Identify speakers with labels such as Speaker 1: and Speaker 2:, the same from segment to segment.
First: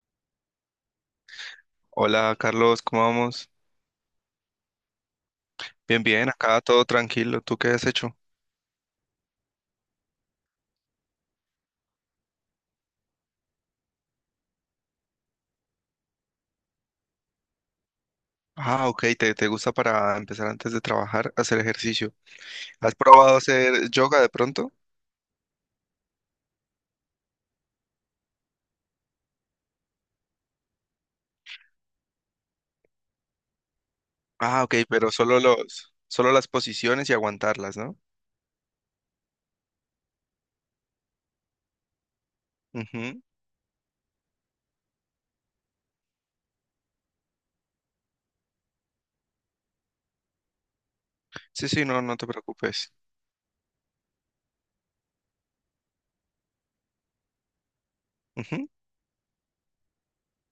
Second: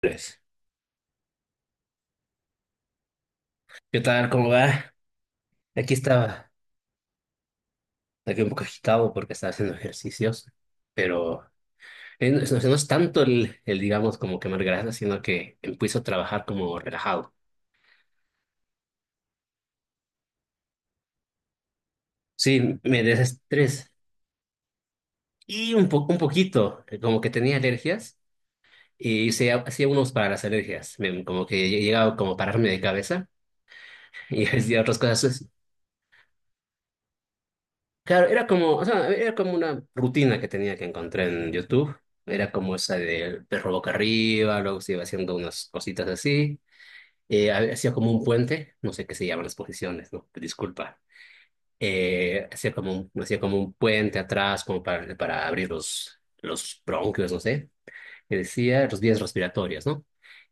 Speaker 1: Pues,
Speaker 2: Hola Carlos, ¿cómo vamos?
Speaker 1: ¿qué tal? ¿Cómo va? Aquí
Speaker 2: Bien, bien,
Speaker 1: estaba,
Speaker 2: acá todo tranquilo. ¿Tú qué has hecho?
Speaker 1: aquí un poco agitado porque estaba haciendo ejercicios, pero no, es no es tanto digamos, como quemar grasa, sino que empiezo a trabajar como relajado.
Speaker 2: Ah, ok, te gusta para empezar antes de trabajar, hacer ejercicio.
Speaker 1: Sí,
Speaker 2: ¿Has
Speaker 1: me
Speaker 2: probado hacer
Speaker 1: desestrés
Speaker 2: yoga de pronto?
Speaker 1: y un poco, un poquito, como que tenía alergias y hacía unos para las alergias. Como que llegaba como a pararme de cabeza y
Speaker 2: Ah, ok,
Speaker 1: hacía otras
Speaker 2: pero
Speaker 1: cosas.
Speaker 2: solo las posiciones y aguantarlas, ¿no?
Speaker 1: Claro, era como, o sea, era como una rutina que tenía que encontrar en YouTube. Era como esa
Speaker 2: Ujú.
Speaker 1: del perro boca arriba, luego se iba haciendo unas cositas así. Hacía como un puente, no sé qué se llaman las posiciones, ¿no? Disculpa.
Speaker 2: Sí, sí, no, no te
Speaker 1: Hacía
Speaker 2: preocupes.
Speaker 1: como hacía como un puente atrás, como para abrir los bronquios, no sé. Que
Speaker 2: Ujú.
Speaker 1: decía los vías respiratorias, ¿no?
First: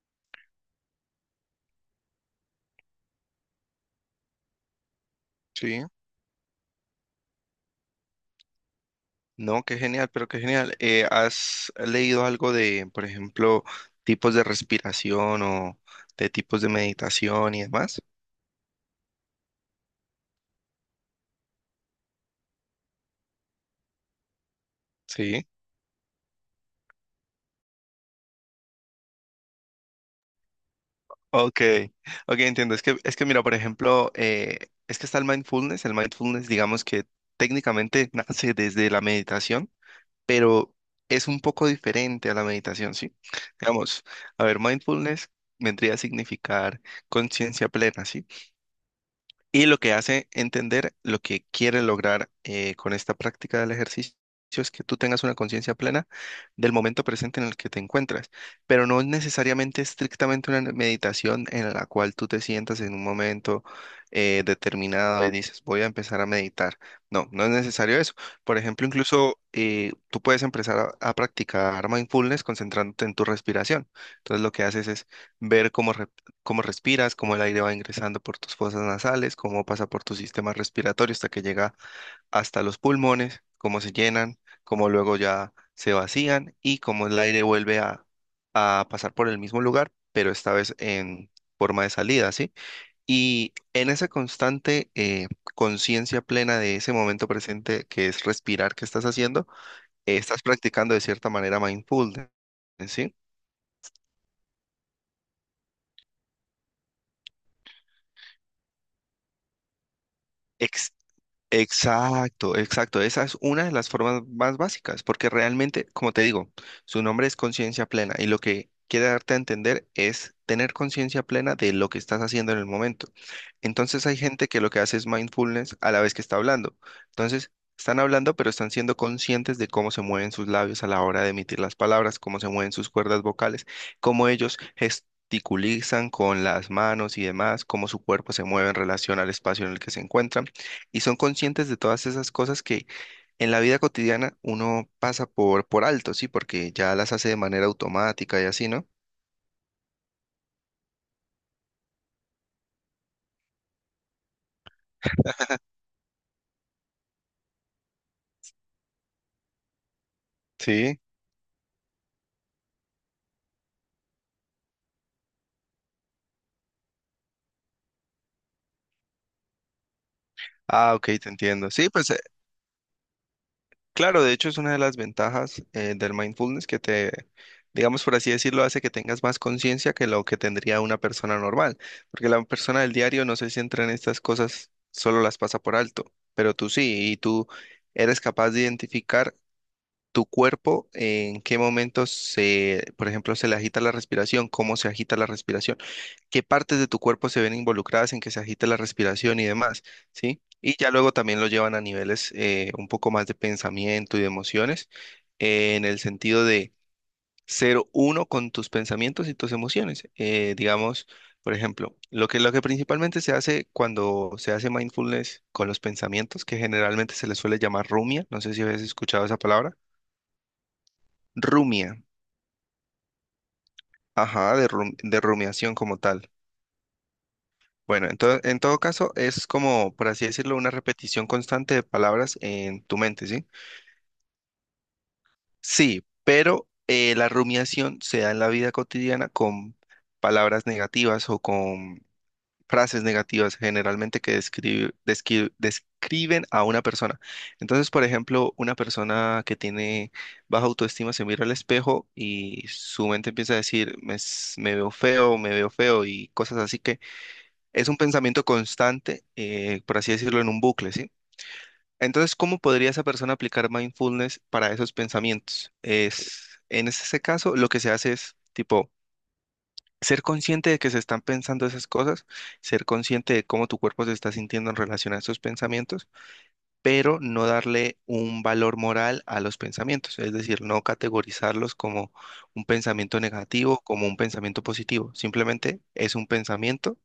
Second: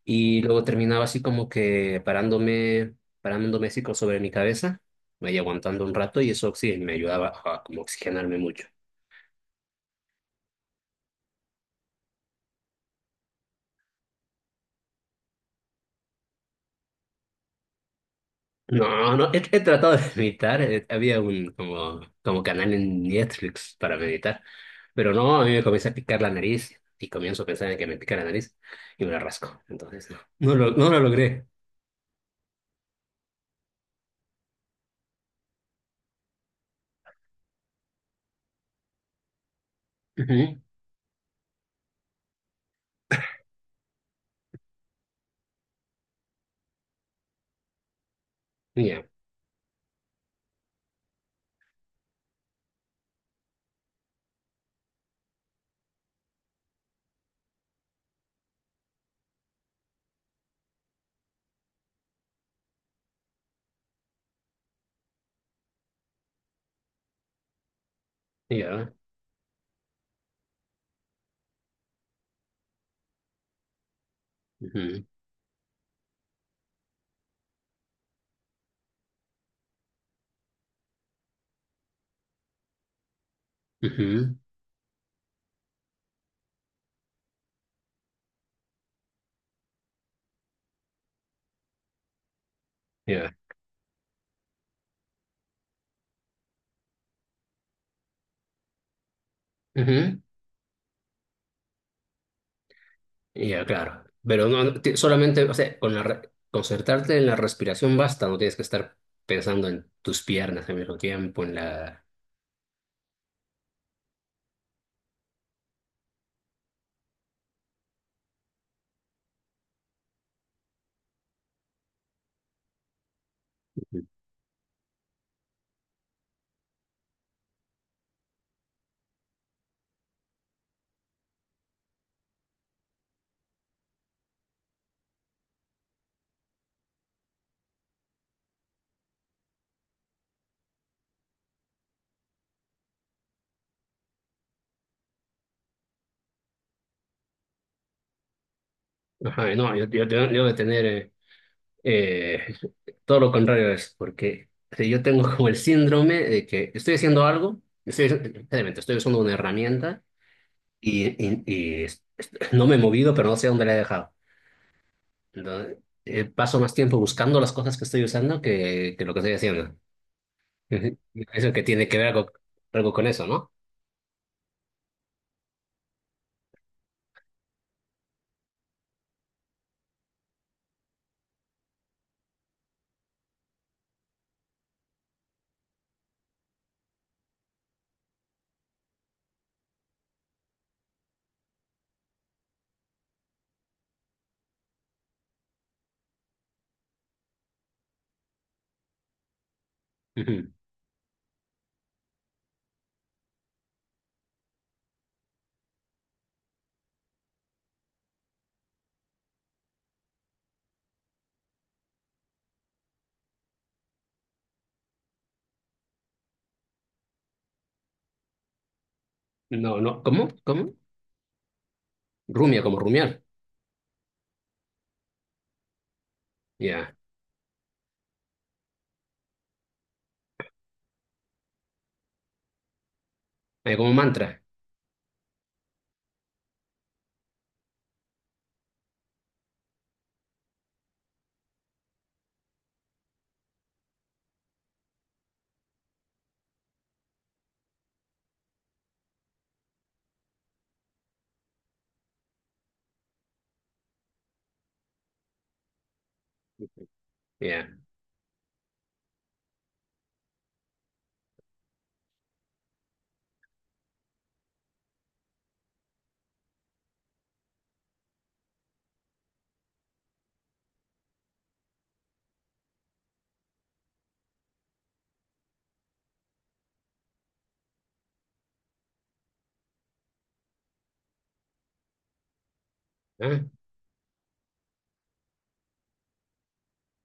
Speaker 1: Y luego terminaba así como que parándome, parándome así como sobre mi cabeza, me iba
Speaker 2: Sí.
Speaker 1: aguantando un rato y eso sí me ayudaba a como oxigenarme mucho.
Speaker 2: No, qué genial, pero qué genial. ¿Has leído algo de, por ejemplo, tipos de respiración o de tipos de meditación y demás?
Speaker 1: No, no, he tratado de meditar. Había un como, como canal en Netflix para meditar, pero no, a
Speaker 2: Sí.
Speaker 1: mí me comienza a picar la nariz y comienzo a pensar en que me pica la nariz y me la rasco. Entonces, no, no lo logré.
Speaker 2: Ok, ok, entiendo. Es que mira, por ejemplo, es que está el mindfulness. El mindfulness, digamos que técnicamente nace desde la meditación,
Speaker 1: Ujú,
Speaker 2: pero es un poco diferente a la meditación, ¿sí? Digamos, a ver, mindfulness vendría a significar conciencia plena, ¿sí?
Speaker 1: ya,
Speaker 2: Y lo que hace entender lo que quiere lograr con esta práctica del ejercicio es que tú tengas una conciencia plena del momento presente en el que te encuentras, pero no es necesariamente estrictamente una meditación en la cual tú te sientas en un momento determinado y dices, voy a empezar a meditar. No, no es necesario eso. Por ejemplo,
Speaker 1: ya,
Speaker 2: incluso tú puedes empezar a practicar mindfulness concentrándote en tu respiración. Entonces lo que haces
Speaker 1: ujú,
Speaker 2: es ver cómo respiras, cómo el aire va ingresando por tus fosas nasales, cómo pasa por tu sistema respiratorio hasta que llega hasta los pulmones, cómo se
Speaker 1: ujú,
Speaker 2: llenan, cómo luego ya se vacían y cómo el aire vuelve a pasar por el mismo lugar, pero esta vez en forma de salida, ¿sí?
Speaker 1: ya,
Speaker 2: Y en esa constante conciencia plena de ese momento presente que es respirar que estás haciendo,
Speaker 1: ujú,
Speaker 2: estás practicando de cierta manera mindfulness, ¿sí?
Speaker 1: ya, claro. Pero no, solamente, o sea, con concentrarte en la respiración basta, no tienes que estar pensando en tus piernas al
Speaker 2: Ex-
Speaker 1: mismo tiempo, en la...
Speaker 2: Exacto, exacto. Esa es una de las formas más básicas, porque realmente, como te digo, su nombre es conciencia plena y lo que quiere darte a entender es tener conciencia plena de lo que estás haciendo en el momento.
Speaker 1: Ujú.
Speaker 2: Entonces hay gente que lo que hace es mindfulness a la vez que está hablando. Entonces, están hablando, pero están siendo conscientes de cómo se mueven sus labios a la hora de emitir las palabras, cómo se mueven sus cuerdas vocales, cómo ellos gesticulizan con las manos y demás, cómo su cuerpo se mueve en relación al espacio en el que se encuentran y son conscientes de todas esas cosas que en la vida cotidiana uno pasa por alto, ¿sí? Porque ya las hace de manera automática y así, ¿no?
Speaker 1: Ajá, no, yo debo de tener... Eh, todo lo contrario es porque o sea, yo tengo como el síndrome de que estoy haciendo algo, estoy, realmente estoy usando una herramienta
Speaker 2: Sí.
Speaker 1: y no me he movido, pero no sé dónde la he dejado. Entonces, paso más tiempo buscando las cosas que estoy usando que lo que estoy haciendo.
Speaker 2: Ah,
Speaker 1: Ujú.
Speaker 2: ok, te
Speaker 1: Eso que
Speaker 2: entiendo.
Speaker 1: tiene
Speaker 2: Sí,
Speaker 1: que ver
Speaker 2: pues
Speaker 1: algo, algo con eso, ¿no?
Speaker 2: claro, de hecho es una de las ventajas del mindfulness que te, digamos por así decirlo, hace que tengas más conciencia que lo que tendría una persona normal, porque la persona del diario no se centra en estas cosas, solo las pasa por alto, pero tú sí, y tú eres capaz de identificar tu cuerpo, en qué momentos se, por ejemplo, se le agita la respiración, cómo se agita la respiración, qué partes de tu cuerpo se ven involucradas en que se agite la respiración y demás, ¿sí?
Speaker 1: Ujú.
Speaker 2: Y ya luego también lo llevan a niveles un poco más de pensamiento y de emociones, en el sentido de ser uno con tus pensamientos y tus emociones. Digamos, por ejemplo, lo que principalmente se hace cuando se hace mindfulness con los pensamientos, que generalmente se les suele llamar rumia, no sé si habéis escuchado esa palabra.
Speaker 1: No, no, ¿cómo? ¿Cómo?
Speaker 2: Rumia.
Speaker 1: Rumia, como rumiar.
Speaker 2: Ajá, de rumiación como tal.
Speaker 1: Ya.
Speaker 2: Bueno, entonces, en todo caso, es como, por así decirlo, una repetición constante de palabras en tu mente, ¿sí?
Speaker 1: Como mantra.
Speaker 2: Sí, pero la rumiación se da en la vida cotidiana con palabras negativas o con frases negativas generalmente que describen a una persona. Entonces, por ejemplo, una persona que tiene baja autoestima se mira al espejo y su mente empieza a decir, me, me veo feo y cosas así que
Speaker 1: Ya.
Speaker 2: es un pensamiento constante, por así decirlo, en un bucle, ¿sí? Entonces, ¿cómo podría esa persona aplicar mindfulness para esos pensamientos? Es, en ese caso, lo que se hace es, tipo, ser consciente de que se están pensando esas cosas, ser consciente de cómo tu cuerpo se está sintiendo en relación a esos pensamientos, pero no darle un valor moral a los pensamientos, es decir, no categorizarlos como un pensamiento
Speaker 1: Ah,
Speaker 2: negativo, como un pensamiento positivo, simplemente es un pensamiento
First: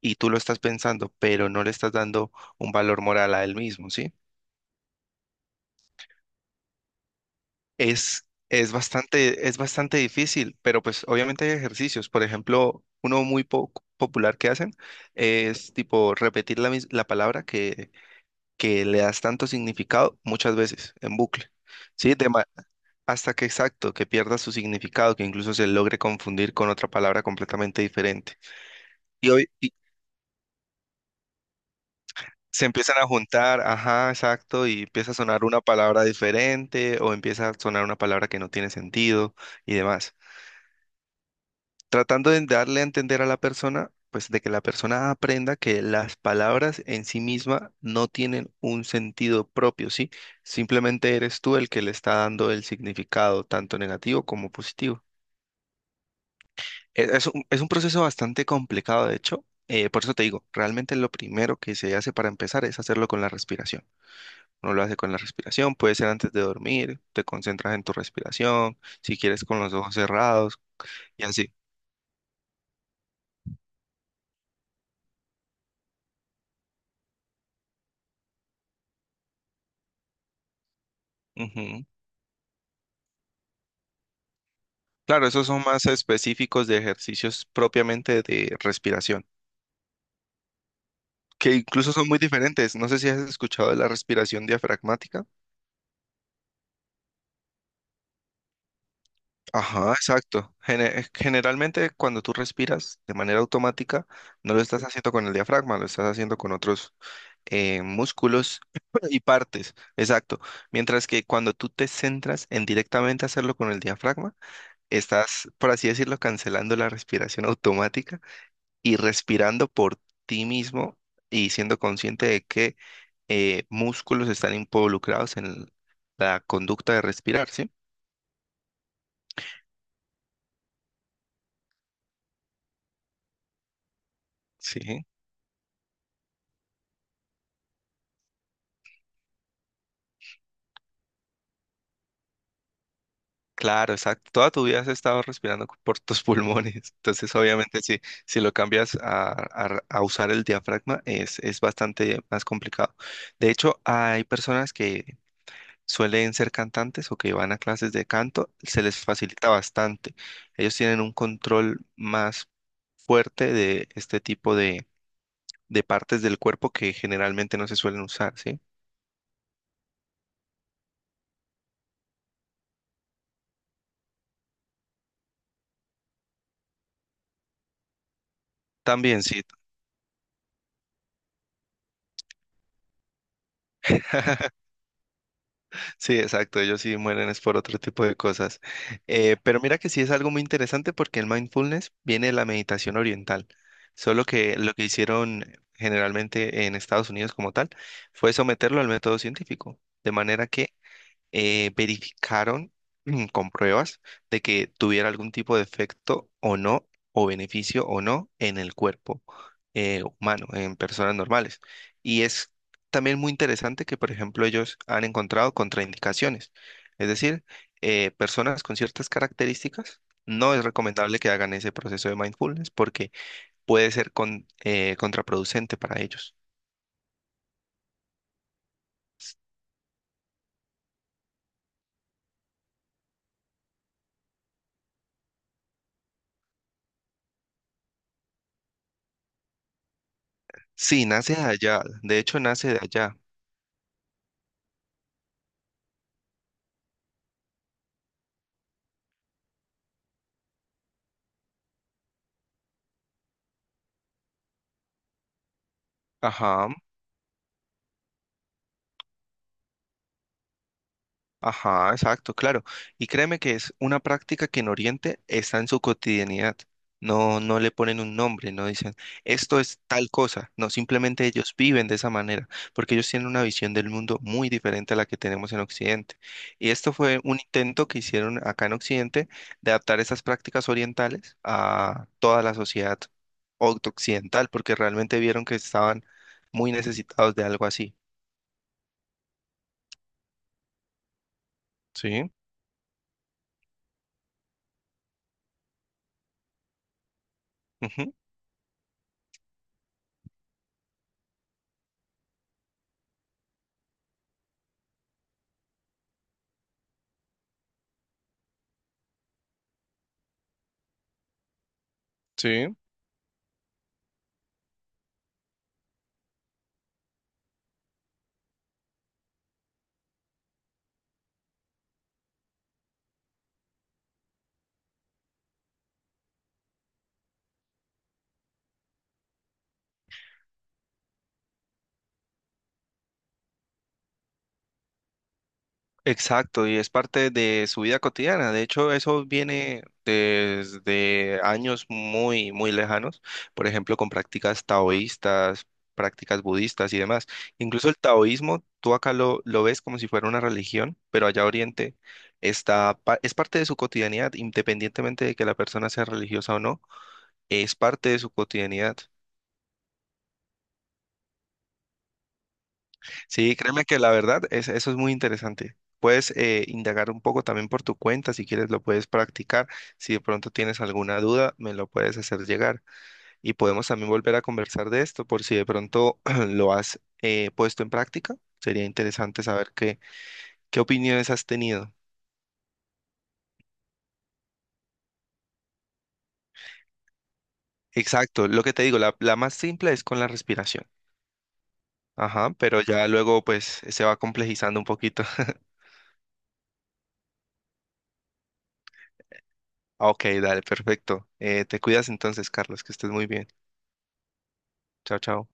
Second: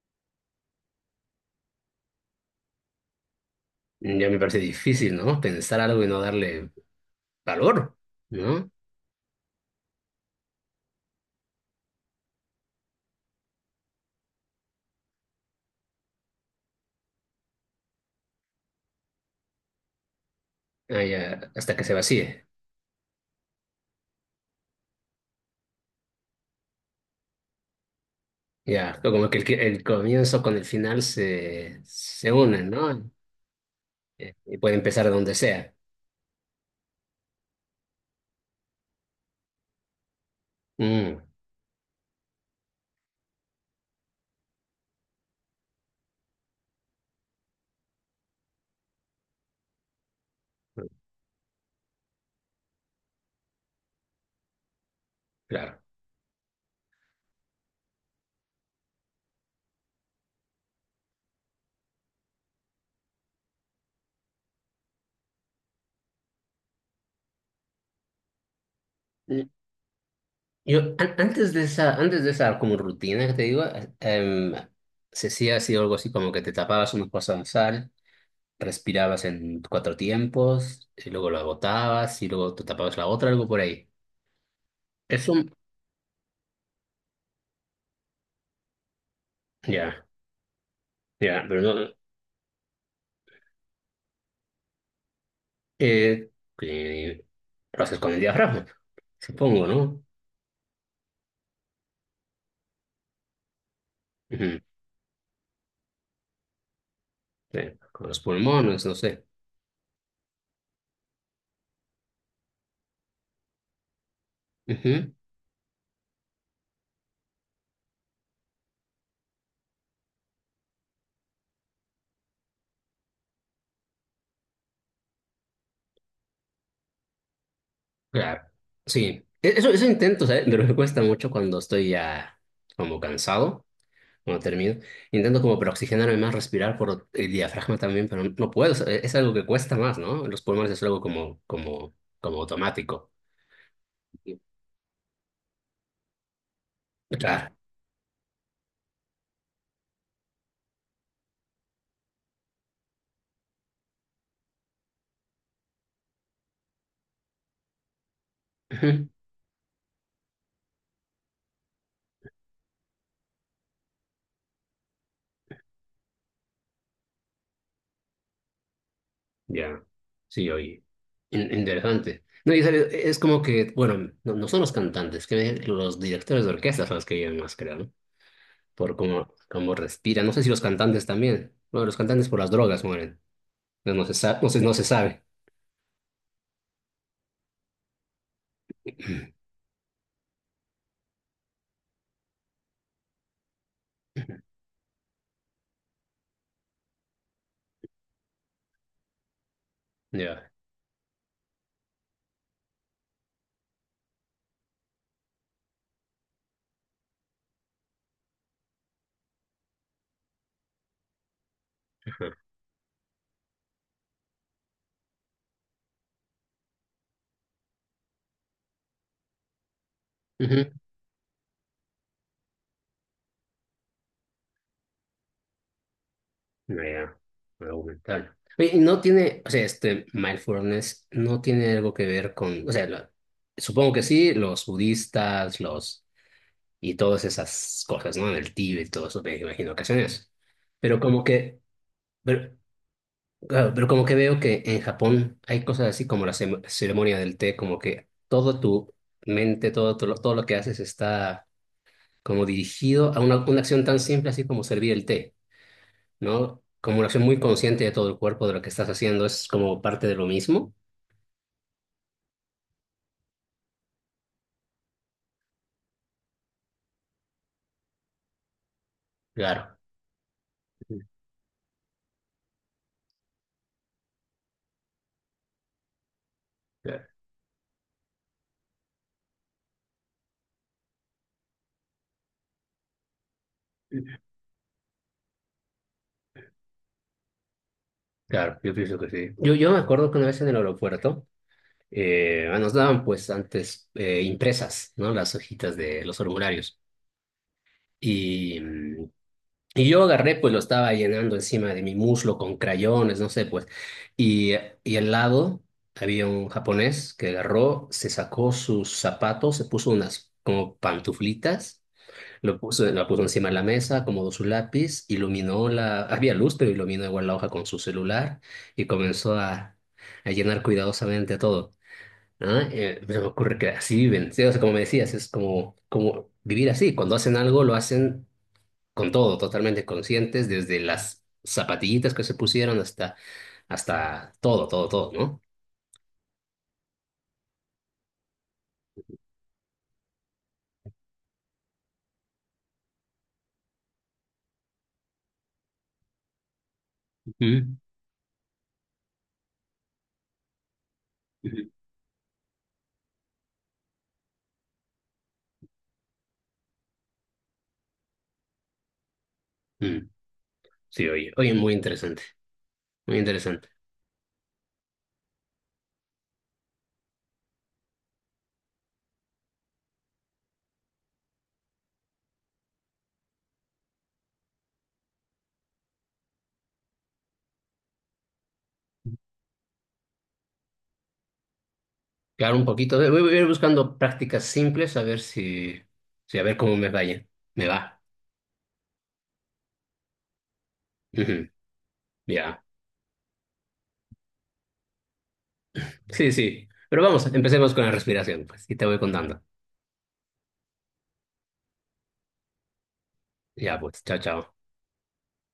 Speaker 2: y tú lo estás pensando, pero no le estás dando un valor moral a él mismo, ¿sí?
Speaker 1: ya me parece difícil, ¿no? Pensar algo y no darle valor, ¿no?
Speaker 2: Es bastante difícil, pero pues obviamente hay ejercicios. Por ejemplo, uno muy popular que hacen es tipo repetir la palabra que le das tanto significado muchas veces
Speaker 1: Ah,
Speaker 2: en
Speaker 1: ya,
Speaker 2: bucle,
Speaker 1: hasta que se
Speaker 2: ¿sí?
Speaker 1: vacíe.
Speaker 2: Hasta que exacto, que pierda su significado, que incluso se logre confundir con otra palabra completamente diferente.
Speaker 1: Ya, como
Speaker 2: Y
Speaker 1: que
Speaker 2: hoy y
Speaker 1: el comienzo con el final se
Speaker 2: se
Speaker 1: unen,
Speaker 2: empiezan a
Speaker 1: ¿no?
Speaker 2: juntar, ajá,
Speaker 1: Y
Speaker 2: exacto,
Speaker 1: puede
Speaker 2: y
Speaker 1: empezar
Speaker 2: empieza a
Speaker 1: donde
Speaker 2: sonar una
Speaker 1: sea.
Speaker 2: palabra diferente o empieza a sonar una palabra que no tiene sentido y demás.
Speaker 1: Mm,
Speaker 2: Tratando de darle a entender a la persona, pues de que la persona aprenda que las palabras en sí misma no tienen un sentido propio, ¿sí? Simplemente eres tú el que le está dando el significado, tanto negativo como positivo.
Speaker 1: claro.
Speaker 2: Es un proceso bastante complicado, de hecho. Por eso te digo, realmente lo primero que se hace para empezar es hacerlo con la respiración. Uno lo hace con la respiración, puede ser antes de dormir, te concentras en tu respiración, si quieres
Speaker 1: Mm,
Speaker 2: con los ojos cerrados
Speaker 1: yo,
Speaker 2: y así.
Speaker 1: antes de esa como rutina que te digo, em, se hacía así algo así como que te tapabas unos cosas de sal, respirabas en cuatro tiempos, y luego lo
Speaker 2: Ujú.
Speaker 1: agotabas, y luego te tapabas la otra, algo por ahí.
Speaker 2: Claro,
Speaker 1: Eso,
Speaker 2: esos son más específicos de ejercicios propiamente de respiración,
Speaker 1: ya, ya,
Speaker 2: que
Speaker 1: pero no.
Speaker 2: incluso son muy diferentes. No sé si has escuchado de la respiración diafragmática.
Speaker 1: Eh, eh, lo haces con el diafragma, supongo,
Speaker 2: Ajá,
Speaker 1: ¿no?
Speaker 2: exacto. Generalmente cuando tú respiras de manera automática, no
Speaker 1: Ujú,
Speaker 2: lo estás haciendo con el diafragma, lo estás haciendo con otros
Speaker 1: sí, con los
Speaker 2: músculos
Speaker 1: pulmones, no
Speaker 2: y
Speaker 1: sé.
Speaker 2: partes. Exacto. Mientras que cuando tú te centras en directamente hacerlo con el diafragma,
Speaker 1: Ujú,
Speaker 2: estás, por así decirlo, cancelando la respiración automática y respirando por ti mismo y siendo consciente de qué músculos están involucrados en la conducta de respirar, ¿sí?
Speaker 1: claro, sí. Eso, eso intento, ¿sabes? Pero me cuesta mucho cuando estoy ya como cansado, cuando termino.
Speaker 2: Sí,
Speaker 1: Intento como para oxigenarme más, respirar por el diafragma también, pero no puedo. O sea, es algo que cuesta más, ¿no? Los pulmones es algo como, como, como automático.
Speaker 2: claro, exacto.
Speaker 1: Sí.
Speaker 2: Toda tu vida has estado respirando por tus pulmones. Entonces,
Speaker 1: Claro.
Speaker 2: obviamente, si lo cambias a usar el diafragma, es bastante más complicado. De hecho, hay personas que suelen ser cantantes o que van a clases de canto, se les
Speaker 1: Ujú.
Speaker 2: facilita bastante. Ellos tienen un control más fuerte de este tipo de partes del cuerpo que generalmente no se suelen usar, ¿sí?
Speaker 1: Ya, sí, oye, interesante. No, es como que, bueno, no, no son los cantantes, que los directores de orquesta son los que llevan más, creo, ¿no? Por
Speaker 2: También
Speaker 1: cómo,
Speaker 2: sí,
Speaker 1: cómo respiran. No sé si los cantantes también. Bueno, los cantantes por las drogas mueren. No, no se sabe, no se sabe.
Speaker 2: sí, exacto, ellos sí mueren es por otro tipo de cosas. Pero mira que sí es algo muy interesante porque el mindfulness viene de la meditación oriental, solo que lo que hicieron generalmente en Estados Unidos como tal fue someterlo al método científico, de manera
Speaker 1: Ya.
Speaker 2: que verificaron con pruebas de que tuviera algún tipo de efecto o no, o beneficio o no en el cuerpo humano, en personas normales. Y
Speaker 1: Ajá.
Speaker 2: es también muy interesante que, por ejemplo, ellos han encontrado contraindicaciones. Es decir, personas con ciertas características, no es
Speaker 1: Ujú.
Speaker 2: recomendable que hagan ese proceso de mindfulness porque puede ser contraproducente para ellos.
Speaker 1: No, ya, argumental. Oye, y no tiene, o sea, este mindfulness no tiene algo que ver con, o sea, supongo que sí, los budistas, los y todas esas cosas, ¿no? En el Tíbet, todo eso me imagino ocasiones. Pero
Speaker 2: Sí,
Speaker 1: como
Speaker 2: nace de
Speaker 1: que,
Speaker 2: allá. De hecho,
Speaker 1: pero,
Speaker 2: nace de allá.
Speaker 1: claro, pero como que veo que en Japón hay cosas así como la ceremonia del té, como que todo tu mente, todo, todo lo que haces está como dirigido a una acción tan simple así como servir el té, ¿no?
Speaker 2: Ajá.
Speaker 1: Como una acción muy consciente de todo el cuerpo, de lo que estás haciendo, es como parte de lo mismo.
Speaker 2: Ajá, exacto, claro. Y créeme que es una práctica que en Oriente está en su cotidianidad. No, no le ponen un nombre, no dicen esto
Speaker 1: Claro,
Speaker 2: es tal cosa. No, simplemente ellos viven de esa manera, porque ellos tienen una visión del mundo muy diferente a la que tenemos en Occidente. Y esto
Speaker 1: claro,
Speaker 2: fue un intento que hicieron acá en Occidente de adaptar esas prácticas orientales a toda la sociedad occidental, porque realmente vieron que estaban muy necesitados de algo así.
Speaker 1: claro, yo pienso que sí. Yo me acuerdo que una vez en el aeropuerto,
Speaker 2: Sí,
Speaker 1: ah, nos daban pues antes impresas, ¿no? Las hojitas de los formularios.
Speaker 2: ujú,
Speaker 1: Y, mm, y yo agarré, pues lo estaba llenando encima de mi muslo con crayones, no sé, pues. Y, y al lado había un japonés que agarró, se sacó sus zapatos, se puso unas como pantuflitas. Lo
Speaker 2: sí.
Speaker 1: puso, la puso encima de la mesa, acomodó su lápiz, iluminó la... Había luz, pero iluminó igual la hoja con su celular y comenzó a llenar cuidadosamente todo. ¿No? Se me ocurre que así viven, sí, o sea, como me decías, es como, como vivir así, cuando hacen algo lo hacen con todo, totalmente conscientes, desde las zapatillitas que se pusieron hasta, hasta todo, todo, todo, ¿no?
Speaker 2: Exacto, y es parte de su vida cotidiana. De hecho, eso viene desde años muy, muy lejanos, por ejemplo, con prácticas taoístas, prácticas budistas y demás.
Speaker 1: Ujú,
Speaker 2: Incluso el taoísmo, tú acá lo ves como si fuera una religión, pero allá
Speaker 1: ujú.
Speaker 2: Oriente está, es parte de su cotidianidad, independientemente de que la persona sea religiosa o no, es parte de su cotidianidad.
Speaker 1: Mm, sí, oye, oye, muy interesante, muy
Speaker 2: Sí,
Speaker 1: interesante.
Speaker 2: créeme que la verdad es, eso es muy interesante. Puedes indagar un poco también por tu cuenta, si quieres lo puedes practicar. Si de pronto tienes alguna duda, me lo puedes hacer llegar. Y podemos también volver a conversar de esto por si de pronto lo has puesto en práctica. Sería interesante saber qué opiniones has tenido.
Speaker 1: Claro, un poquito, voy, voy a ir buscando prácticas simples a ver si, si a ver cómo me vaya, me va.
Speaker 2: Exacto, lo que te digo, la más simple es con la respiración.
Speaker 1: Ujú,
Speaker 2: Ajá,
Speaker 1: ya,
Speaker 2: pero ya luego pues se va complejizando un poquito.
Speaker 1: sí, sí, pero vamos, empecemos con la respiración, pues, y te voy contando.
Speaker 2: Ok, dale, perfecto. Te cuidas entonces, Carlos, que estés muy bien.
Speaker 1: Ya, pues, chao, chao.
Speaker 2: Chao, chao.